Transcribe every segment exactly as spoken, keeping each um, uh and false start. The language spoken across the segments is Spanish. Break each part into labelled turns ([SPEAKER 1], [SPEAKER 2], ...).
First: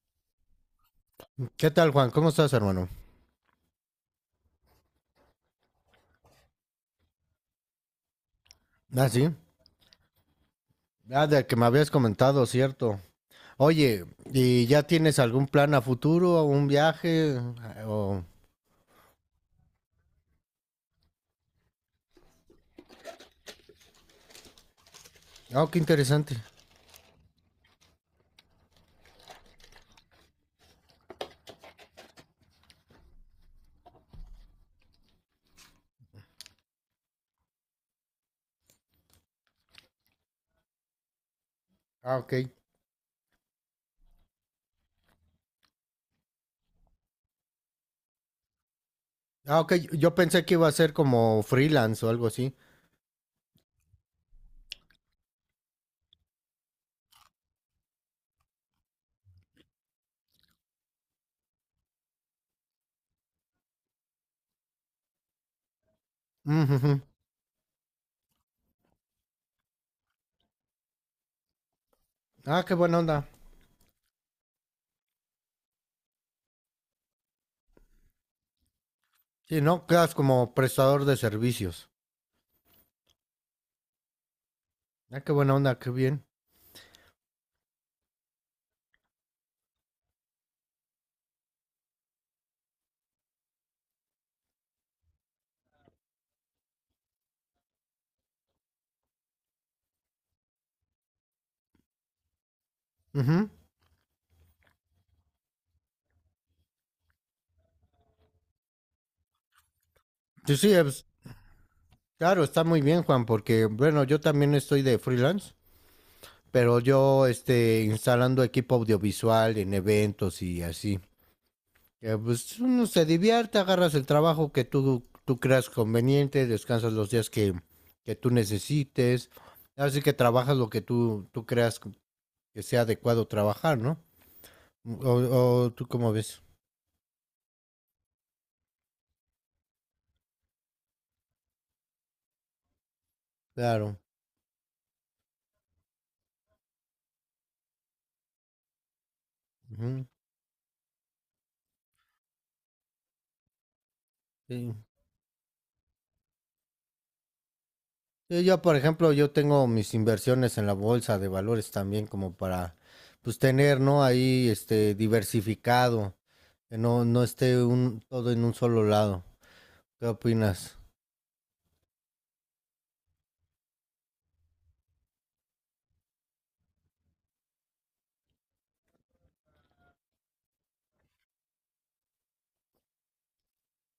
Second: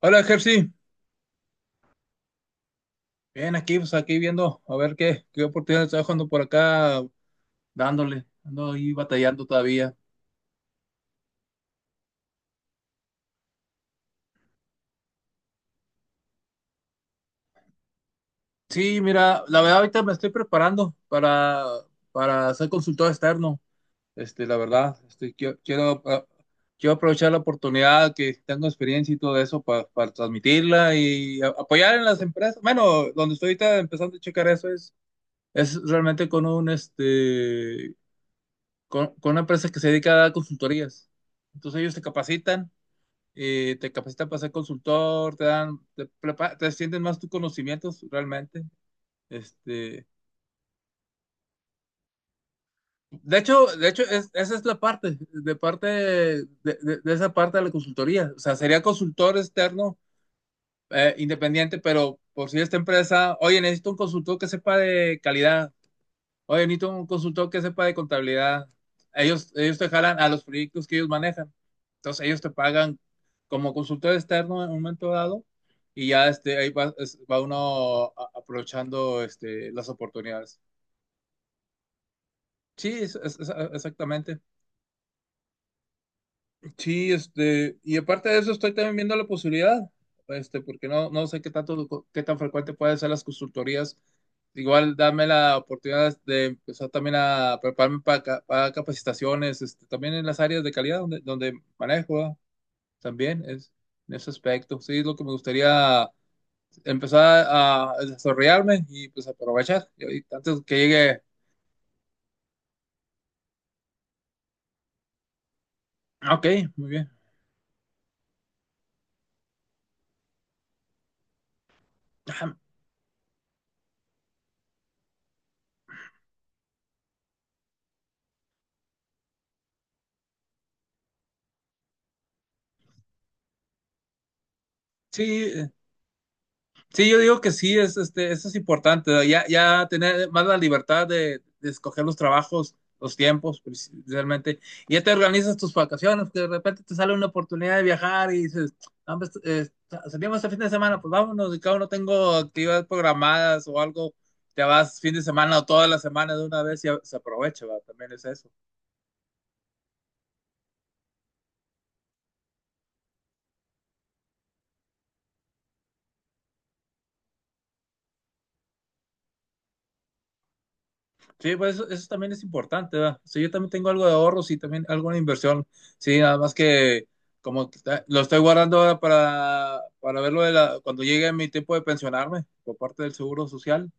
[SPEAKER 1] Hola, Jersey.
[SPEAKER 2] ¿Qué tal, Juan? ¿Cómo estás, hermano?
[SPEAKER 1] Bien, aquí, pues aquí viendo a ver qué, qué oportunidades está dejando por acá, dándole, ando ahí
[SPEAKER 2] Ah, sí.
[SPEAKER 1] batallando todavía.
[SPEAKER 2] Ah, de que me habías comentado, cierto. Oye, ¿y ya tienes algún plan a futuro, un viaje? O...
[SPEAKER 1] Sí, mira, la verdad ahorita me estoy preparando para, para ser consultor externo. Este, la verdad, este, quiero,
[SPEAKER 2] Ah, qué
[SPEAKER 1] quiero, ah,
[SPEAKER 2] interesante.
[SPEAKER 1] quiero aprovechar la oportunidad que tengo experiencia y todo eso pa- para transmitirla y a- apoyar en las empresas. Bueno, donde estoy ahorita empezando a checar eso es, es realmente con un este con, con una empresa que se dedica a dar consultorías. Entonces ellos te
[SPEAKER 2] Ah, ok.
[SPEAKER 1] capacitan, eh, te capacitan para ser consultor, te dan, te, prepa- te extienden más tus conocimientos realmente.
[SPEAKER 2] Ah, ok.
[SPEAKER 1] Este,
[SPEAKER 2] Yo pensé que iba a ser como freelance o algo así.
[SPEAKER 1] de hecho, de hecho es- esa es la parte, de parte de, de- de esa parte de la consultoría. O sea, sería consultor externo, eh, independiente, pero por si esta empresa, oye, necesito un consultor que sepa de calidad.
[SPEAKER 2] Mm,
[SPEAKER 1] Oye, necesito
[SPEAKER 2] ujú.
[SPEAKER 1] un consultor que sepa de contabilidad. Ellos, ellos te jalan a los proyectos que ellos manejan. Entonces, ellos te
[SPEAKER 2] Ah, qué buena
[SPEAKER 1] pagan
[SPEAKER 2] onda.
[SPEAKER 1] como consultor externo en un momento dado y ya este, ahí va, es- va uno a- aprovechando
[SPEAKER 2] Sí,
[SPEAKER 1] este,
[SPEAKER 2] no,
[SPEAKER 1] las
[SPEAKER 2] quedas como
[SPEAKER 1] oportunidades.
[SPEAKER 2] prestador de servicios.
[SPEAKER 1] Sí, es- es- es- exactamente.
[SPEAKER 2] Ah, qué buena onda, qué bien.
[SPEAKER 1] Sí, este, y aparte de eso estoy también viendo la posibilidad, este, porque no, no sé qué tanto, qué tan frecuente pueden ser las consultorías. Igual dame la oportunidad de empezar también a prepararme para, ca- para capacitaciones, este, también en las áreas de calidad donde, donde manejo, ¿verdad? También
[SPEAKER 2] Ujú.
[SPEAKER 1] es en ese aspecto. Sí, es lo que me gustaría empezar a desarrollarme y pues aprovechar. Y ahorita
[SPEAKER 2] Sí,
[SPEAKER 1] antes
[SPEAKER 2] sí,
[SPEAKER 1] que
[SPEAKER 2] es-
[SPEAKER 1] llegue.
[SPEAKER 2] claro, está muy bien, Juan, porque, bueno, yo también estoy de freelance.
[SPEAKER 1] Ah, ok,
[SPEAKER 2] Pero
[SPEAKER 1] muy bien.
[SPEAKER 2] yo este instalando equipo audiovisual en eventos y así. Eh,
[SPEAKER 1] Ajá.
[SPEAKER 2] pues uno se divierte, agarras el trabajo que tú, tú creas conveniente, descansas los días que, que tú necesites, así que trabajas lo que tú, tú creas que sea adecuado trabajar, ¿no?
[SPEAKER 1] Sí,
[SPEAKER 2] O,
[SPEAKER 1] eh,
[SPEAKER 2] o tú cómo ves.
[SPEAKER 1] Sí, yo digo que sí, es, este, eso es importante, ¿no? ya, ya tener más la libertad de, de escoger los trabajos, los tiempos,
[SPEAKER 2] Claro.
[SPEAKER 1] realmente. Y ya te organizas tus vacaciones, que de repente te sale una oportunidad de viajar y dices: "Ah, pues, eh,
[SPEAKER 2] Ujú.
[SPEAKER 1] salimos este fin de semana, pues vámonos, y cada uno tengo actividades programadas o algo, te
[SPEAKER 2] Sí.
[SPEAKER 1] vas fin de semana o toda la semana de una vez y a- se aprovecha". ¿Va? También es
[SPEAKER 2] Sí,
[SPEAKER 1] eso.
[SPEAKER 2] yo, por ejemplo, yo tengo mis inversiones en la bolsa de valores también como para, pues, tener, ¿no? Ahí, este, diversificado, que no, no esté un, todo en un solo lado. ¿Qué opinas?
[SPEAKER 1] Sí, pues eso, eso también es importante, ¿verdad? Sí, yo también tengo algo de ahorros y también alguna inversión. Sí, nada más que como que está- lo estoy guardando ahora para, para verlo de la, cuando llegue mi tiempo de pensionarme por parte del Seguro Social,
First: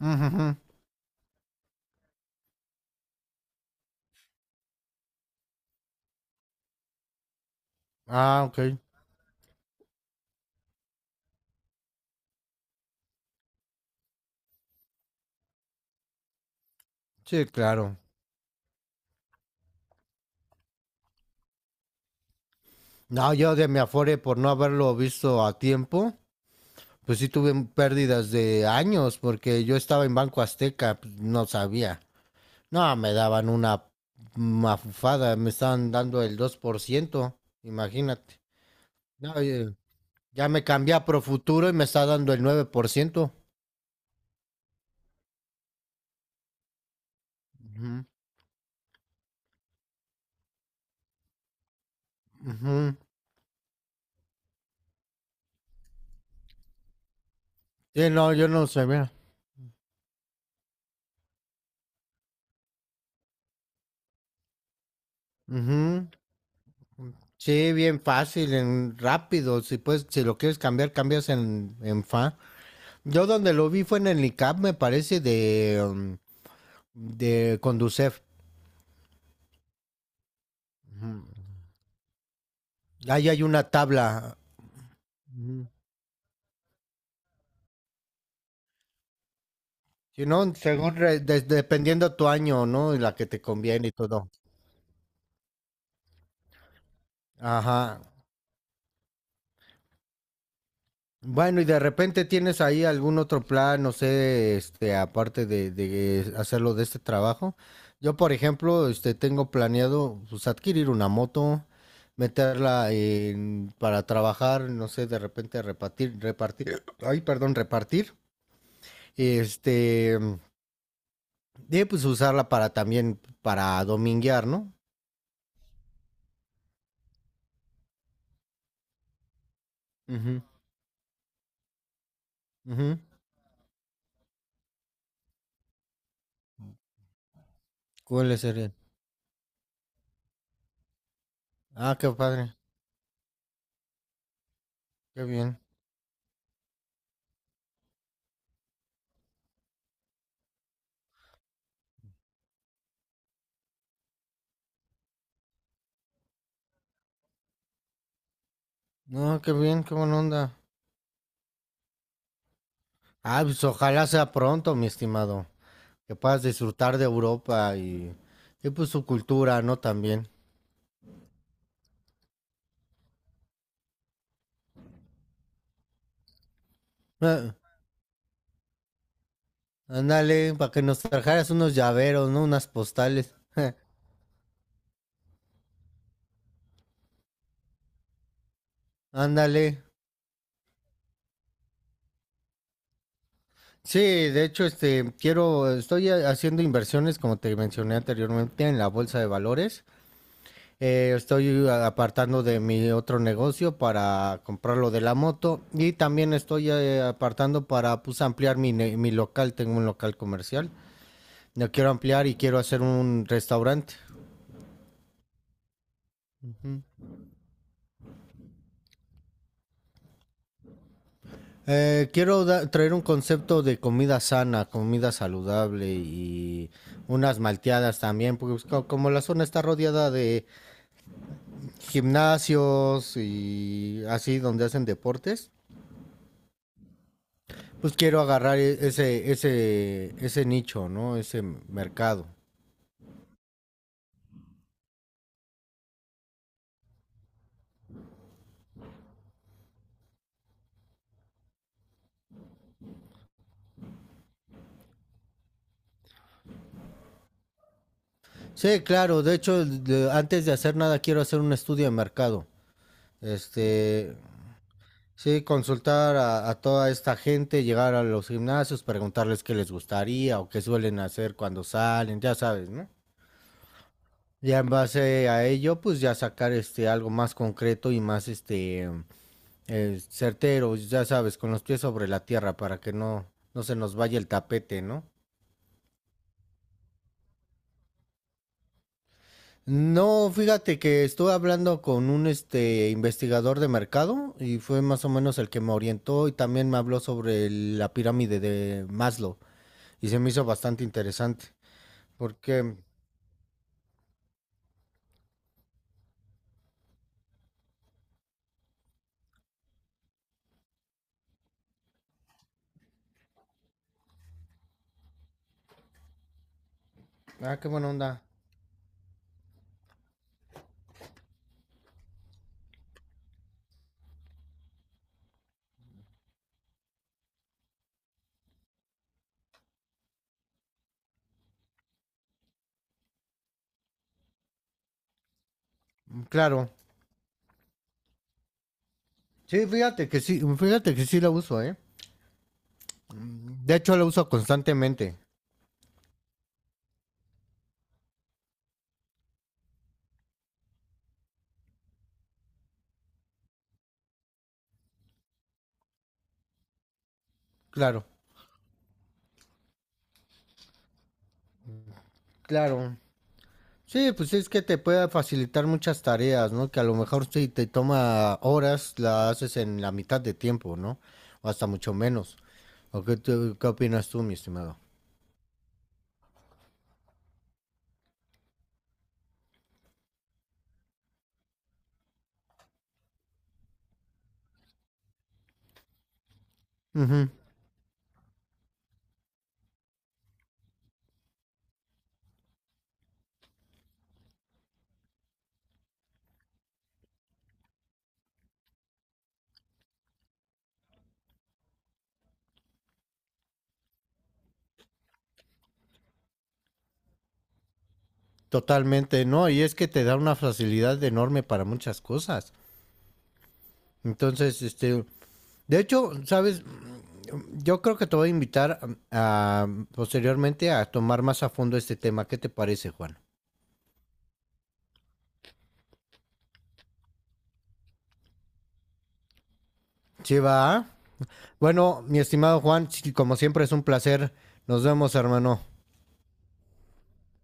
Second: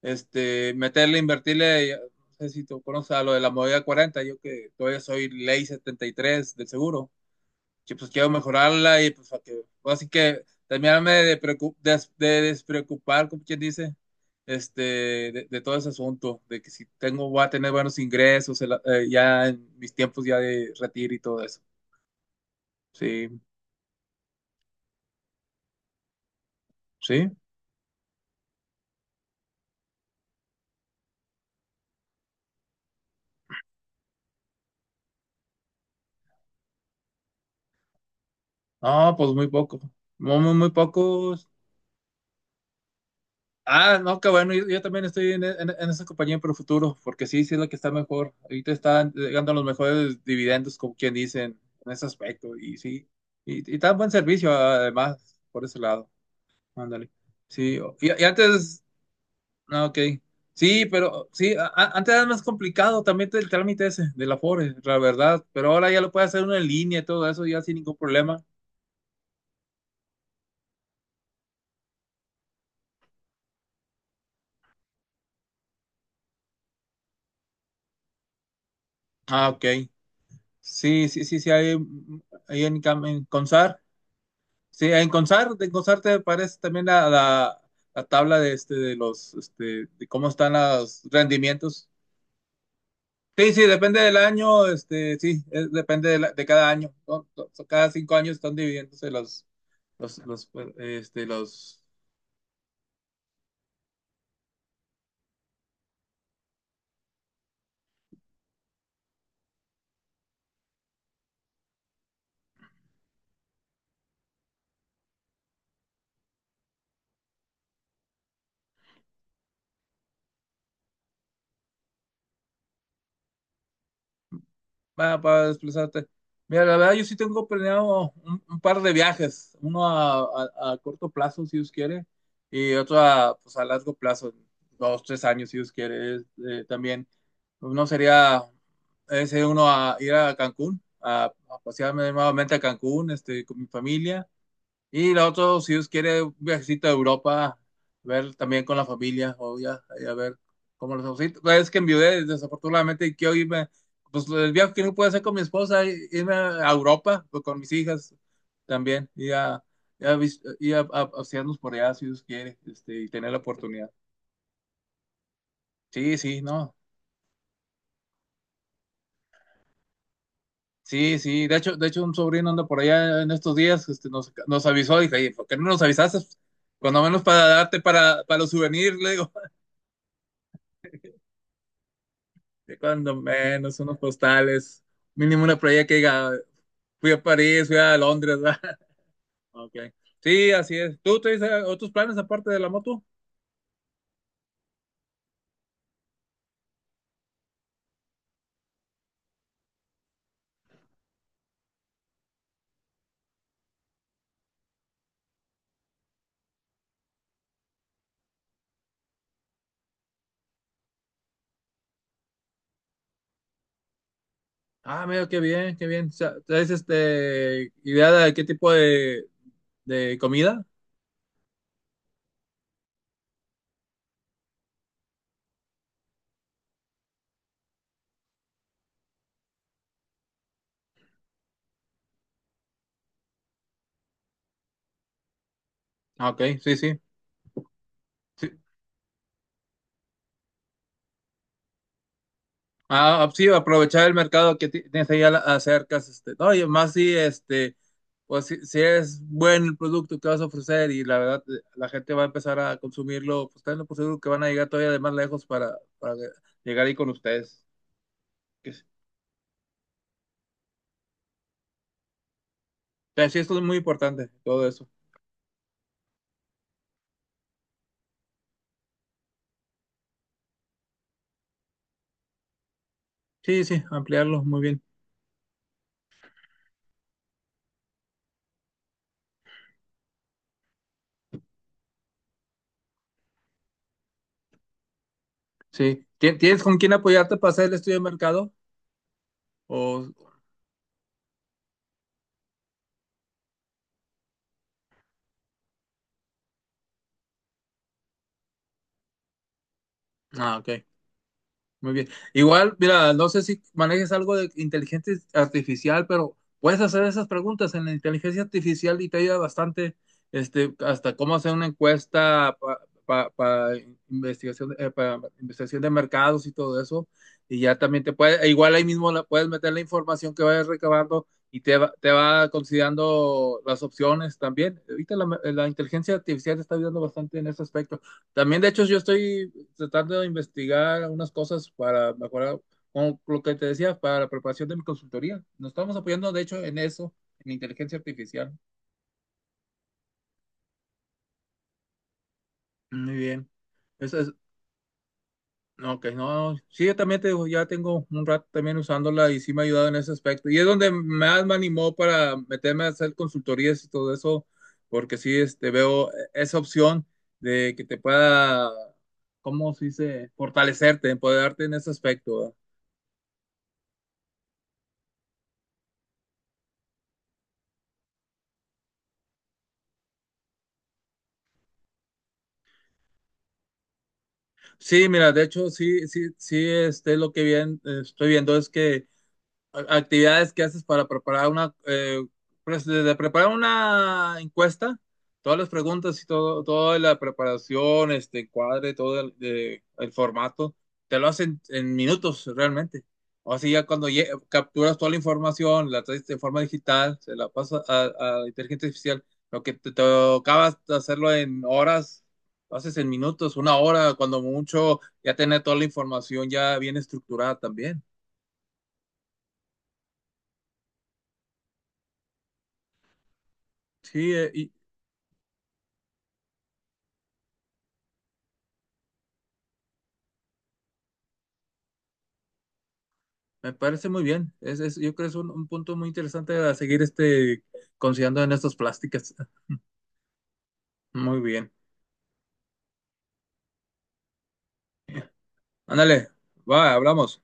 [SPEAKER 2] Ujujú.
[SPEAKER 1] este, meterle, invertirle, ya- no sé si tú conoces a lo de la movida cuarenta, yo que todavía soy ley setenta y tres del seguro que pues quiero
[SPEAKER 2] Ah, ok.
[SPEAKER 1] mejorarla y pues para que, pues, así que terminarme de, preocu- des- de despreocupar, como quien dice, este, de, de todo ese asunto, de que si tengo, voy
[SPEAKER 2] Sí,
[SPEAKER 1] a tener
[SPEAKER 2] claro.
[SPEAKER 1] buenos ingresos el- eh, ya en mis tiempos ya de retiro y todo eso. Sí,
[SPEAKER 2] No, yo de mi Afore, por no haberlo visto a tiempo, pues sí
[SPEAKER 1] sí.
[SPEAKER 2] tuve pérdidas de años, porque yo estaba en Banco Azteca, pues, no sabía. No, me daban una mafufada, me estaban dando el dos por ciento, imagínate.
[SPEAKER 1] No, pues
[SPEAKER 2] No,
[SPEAKER 1] muy
[SPEAKER 2] oye,
[SPEAKER 1] poco. Muy,
[SPEAKER 2] ya
[SPEAKER 1] muy,
[SPEAKER 2] me
[SPEAKER 1] muy
[SPEAKER 2] cambié a
[SPEAKER 1] pocos.
[SPEAKER 2] Profuturo y me está dando el nueve por ciento.
[SPEAKER 1] Ah, no, qué bueno, yo, yo también estoy en, en- en esa compañía por el futuro, porque sí, sí es la que está
[SPEAKER 2] Ujú,
[SPEAKER 1] mejor. Ahorita están llegando los mejores dividendos, como quien dicen, en ese aspecto, y
[SPEAKER 2] ujú.
[SPEAKER 1] sí, y, y tan buen servicio además, por ese lado. Ándale. Sí, o-
[SPEAKER 2] Sí,
[SPEAKER 1] y, y
[SPEAKER 2] no, yo no
[SPEAKER 1] antes.
[SPEAKER 2] sé, mira.
[SPEAKER 1] Ah, ok. Sí, pero sí, a- a- antes era más complicado también el trámite ese del Afore, la verdad, pero ahora ya
[SPEAKER 2] Ujú.
[SPEAKER 1] lo puede hacer uno en línea y todo eso, ya
[SPEAKER 2] Sí,
[SPEAKER 1] sin ningún
[SPEAKER 2] bien
[SPEAKER 1] problema.
[SPEAKER 2] fácil, en rápido. Si puedes, si lo quieres cambiar, cambias en, en F A. Yo donde lo vi fue en el ICAP, me parece, de, um, de Conducef.
[SPEAKER 1] Ah, ok. Sí, sí, sí,
[SPEAKER 2] Ujú.
[SPEAKER 1] sí, hay, hay en, Cam- en
[SPEAKER 2] Ahí hay una
[SPEAKER 1] Consar.
[SPEAKER 2] tabla.
[SPEAKER 1] Sí, en Consart,
[SPEAKER 2] Ujú.
[SPEAKER 1] en Consart te aparece también la, la- la tabla de este de los este de
[SPEAKER 2] Si
[SPEAKER 1] cómo
[SPEAKER 2] no,
[SPEAKER 1] están
[SPEAKER 2] según
[SPEAKER 1] los
[SPEAKER 2] re- de-
[SPEAKER 1] rendimientos.
[SPEAKER 2] dependiendo tu año, ¿no? Y la que te
[SPEAKER 1] Sí, sí,
[SPEAKER 2] conviene y
[SPEAKER 1] depende del
[SPEAKER 2] todo.
[SPEAKER 1] año, este, sí, es- depende de, la- de cada año, ¿no? So- so- Cada
[SPEAKER 2] Ajá.
[SPEAKER 1] cinco años están dividiéndose los, los, los, este,
[SPEAKER 2] Bueno, y de
[SPEAKER 1] los
[SPEAKER 2] repente tienes ahí algún otro plan, no sé, este, aparte de, de hacerlo de este trabajo. Yo, por ejemplo, este, tengo planeado pues, adquirir una moto, meterla en- para trabajar, no sé, de repente repartir, repartir, ay, perdón, repartir, este, y pues usarla para también, para dominguear, ¿no?
[SPEAKER 1] va, para desplazarte. Mira, la verdad, yo sí tengo planeado un, un par de viajes, uno a,
[SPEAKER 2] Ujú,
[SPEAKER 1] a- a corto plazo, si Dios quiere, y otro
[SPEAKER 2] ujú.
[SPEAKER 1] a, pues, a largo plazo, dos, tres años, si Dios quiere. Es, eh, también, uno
[SPEAKER 2] ¿Cuáles
[SPEAKER 1] sería
[SPEAKER 2] serían?
[SPEAKER 1] ese, uno a ir a Cancún, a, a
[SPEAKER 2] Ah, qué
[SPEAKER 1] pasearme
[SPEAKER 2] padre,
[SPEAKER 1] nuevamente a Cancún, este, con mi familia. Y
[SPEAKER 2] qué
[SPEAKER 1] lo
[SPEAKER 2] bien.
[SPEAKER 1] otro, si Dios quiere, un viajecito a Europa, ver también con la familia, o ya, ahí a ver cómo los ausitos. Es que enviudé, desafortunadamente, y quiero irme, pues el viaje que no puedo hacer con mi esposa, i- irme a Europa, pues, con mis hijas también, y
[SPEAKER 2] No, qué
[SPEAKER 1] a,
[SPEAKER 2] bien, qué
[SPEAKER 1] y a,
[SPEAKER 2] buena
[SPEAKER 1] vis-
[SPEAKER 2] onda.
[SPEAKER 1] y a- a- a pasearnos por allá, si Dios quiere, este, y tener la
[SPEAKER 2] Ah, pues
[SPEAKER 1] oportunidad.
[SPEAKER 2] ojalá sea pronto, mi estimado. Que
[SPEAKER 1] Sí, sí,
[SPEAKER 2] puedas
[SPEAKER 1] no.
[SPEAKER 2] disfrutar de Europa y, y pues su cultura, ¿no? También.
[SPEAKER 1] Sí, sí, de hecho, de hecho un sobrino anda por allá en estos días, este, nos, nos avisó, dije: "Oye, ¿por qué no nos avisaste? Cuando menos para
[SPEAKER 2] Ah,
[SPEAKER 1] darte para, para los souvenirs", le digo.
[SPEAKER 2] ándale, para que nos trajeras unos llaveros, ¿no? Unas
[SPEAKER 1] De cuando
[SPEAKER 2] postales.
[SPEAKER 1] menos, unos postales, mínimo una playa que diga: "Fui a París, fui a Londres", ¿verdad?
[SPEAKER 2] Ándale.
[SPEAKER 1] Ok. Sí, así es. ¿Tú traes eh, otros planes aparte de la moto?
[SPEAKER 2] Sí, de hecho, este, quiero, estoy ha- haciendo inversiones, como te mencioné anteriormente, en la bolsa de valores. Eh, estoy apartando de mi otro negocio para comprar lo de la moto y también estoy eh, apartando para, pues, ampliar mi, ne- mi local. Tengo un local comercial. Lo quiero ampliar y quiero hacer un restaurante.
[SPEAKER 1] Ah, mira, qué bien, qué bien. O sea, ¿traes este idea de qué tipo de, de comida?
[SPEAKER 2] Eh, quiero da- traer un concepto de comida sana, comida saludable y unas malteadas también, porque pues, co- como la zona está rodeada de gimnasios y así donde hacen deportes,
[SPEAKER 1] Ah, ok, sí, sí.
[SPEAKER 2] pues quiero agarrar e- ese, ese, ese nicho, ¿no? Ese m- mercado.
[SPEAKER 1] Ah, ah, sí, aprovechar el mercado que ti- tienes ahí a la- acerca. Este, no, y más si, este, pues si, si es buen el producto que vas a ofrecer y la verdad eh, la gente va a empezar a consumirlo, pues tenlo por seguro que van a llegar todavía de más lejos para, para llegar ahí con ustedes. Que
[SPEAKER 2] Sí,
[SPEAKER 1] sí,
[SPEAKER 2] claro, de hecho, de- antes de hacer nada quiero hacer un estudio de mercado.
[SPEAKER 1] pero sí, esto es muy
[SPEAKER 2] Este,
[SPEAKER 1] importante, todo eso.
[SPEAKER 2] Sí, consultar a, a toda esta gente, llegar a los gimnasios, preguntarles qué les gustaría o qué suelen hacer cuando salen, ya sabes, ¿no?
[SPEAKER 1] Sí, sí, ampliarlo,
[SPEAKER 2] Ya
[SPEAKER 1] muy
[SPEAKER 2] en
[SPEAKER 1] bien.
[SPEAKER 2] base a ello, pues ya sacar este algo más concreto y más este eh, certero, ya sabes, con los pies sobre la tierra para que no, no se nos vaya el tapete, ¿no?
[SPEAKER 1] Sí. ¿Ti- Tienes con quién apoyarte para hacer el estudio de mercado? O.
[SPEAKER 2] No, fíjate que estuve hablando con un este investigador de mercado y fue más o menos el que me orientó y también me habló sobre el- la pirámide de Maslow. Y se me hizo
[SPEAKER 1] Ah,
[SPEAKER 2] bastante
[SPEAKER 1] ok.
[SPEAKER 2] interesante.
[SPEAKER 1] Muy bien.
[SPEAKER 2] Porque,
[SPEAKER 1] Igual, mira, no sé si manejes algo de inteligencia artificial, pero puedes hacer esas preguntas en la inteligencia artificial y te ayuda bastante, este, hasta cómo hacer una encuesta para investigación, eh, pa investigación de mercados y todo eso.
[SPEAKER 2] ah,
[SPEAKER 1] Y
[SPEAKER 2] qué
[SPEAKER 1] ya
[SPEAKER 2] buena
[SPEAKER 1] también te
[SPEAKER 2] onda.
[SPEAKER 1] puede, e igual ahí mismo la, puedes meter la información que vayas recabando y te va, te va considerando las opciones también. Ahorita la, la inteligencia artificial te está ayudando bastante en ese aspecto. También, de hecho, yo estoy tratando de investigar unas cosas para mejorar, como lo que te decía, para la preparación de mi consultoría. Nos estamos apoyando, de hecho,
[SPEAKER 2] Claro.
[SPEAKER 1] en eso, en inteligencia artificial.
[SPEAKER 2] Sí, fíjate que sí, fíjate que sí la uso, ¿eh?
[SPEAKER 1] Muy bien.
[SPEAKER 2] De hecho, la
[SPEAKER 1] Eso
[SPEAKER 2] uso
[SPEAKER 1] es,
[SPEAKER 2] constantemente.
[SPEAKER 1] no, ok, no, sí, yo también te digo, ya tengo un rato también usándola y sí me ha ayudado en ese aspecto. Y es donde más me animó para meterme a hacer consultorías y todo eso, porque sí, este, veo esa opción de que te
[SPEAKER 2] Claro,
[SPEAKER 1] pueda. ¿Cómo se dice? Fortalecerte, empoderarte en ese aspecto, ¿verdad?
[SPEAKER 2] claro. Sí, pues es que te puede facilitar muchas tareas, ¿no? Que a lo mejor si te toma horas, la haces en la mitad de tiempo, ¿no? O hasta mucho menos. ¿O qué, tú- qué opinas tú, mi estimado?
[SPEAKER 1] Sí, mira, de hecho, sí, sí, sí, este, lo que bien, eh, estoy viendo es que a- actividades que haces para preparar una, eh, pues, desde preparar una encuesta, todas las preguntas y todo, toda la
[SPEAKER 2] Ujú,
[SPEAKER 1] preparación, este cuadre, todo el, de- el formato, te lo hacen en minutos realmente. O así ya cuando lle- capturas toda la información, la traes de forma digital, se la pasas a, a inteligencia artificial, lo que te tocaba hacerlo en horas, lo haces en minutos, una hora, cuando mucho, ya tener toda la información ya bien estructurada también.
[SPEAKER 2] totalmente, ¿no? Y es que te da una facilidad enorme para muchas cosas.
[SPEAKER 1] Sí, eh,
[SPEAKER 2] Entonces,
[SPEAKER 1] y.
[SPEAKER 2] este, de hecho, ¿sabes? Yo creo que te voy a invitar um, a, posteriormente a tomar más a fondo este tema. ¿Qué te parece, Juan?
[SPEAKER 1] Me parece muy bien. Es, es- yo creo que es un, un punto muy interesante a seguir este, considerando en estas plásticas.
[SPEAKER 2] Sí, va.
[SPEAKER 1] Muy bien.
[SPEAKER 2] Bueno, mi estimado Juan, sí, como siempre es un placer. Nos vemos, hermano.
[SPEAKER 1] Ándale, va, hablamos.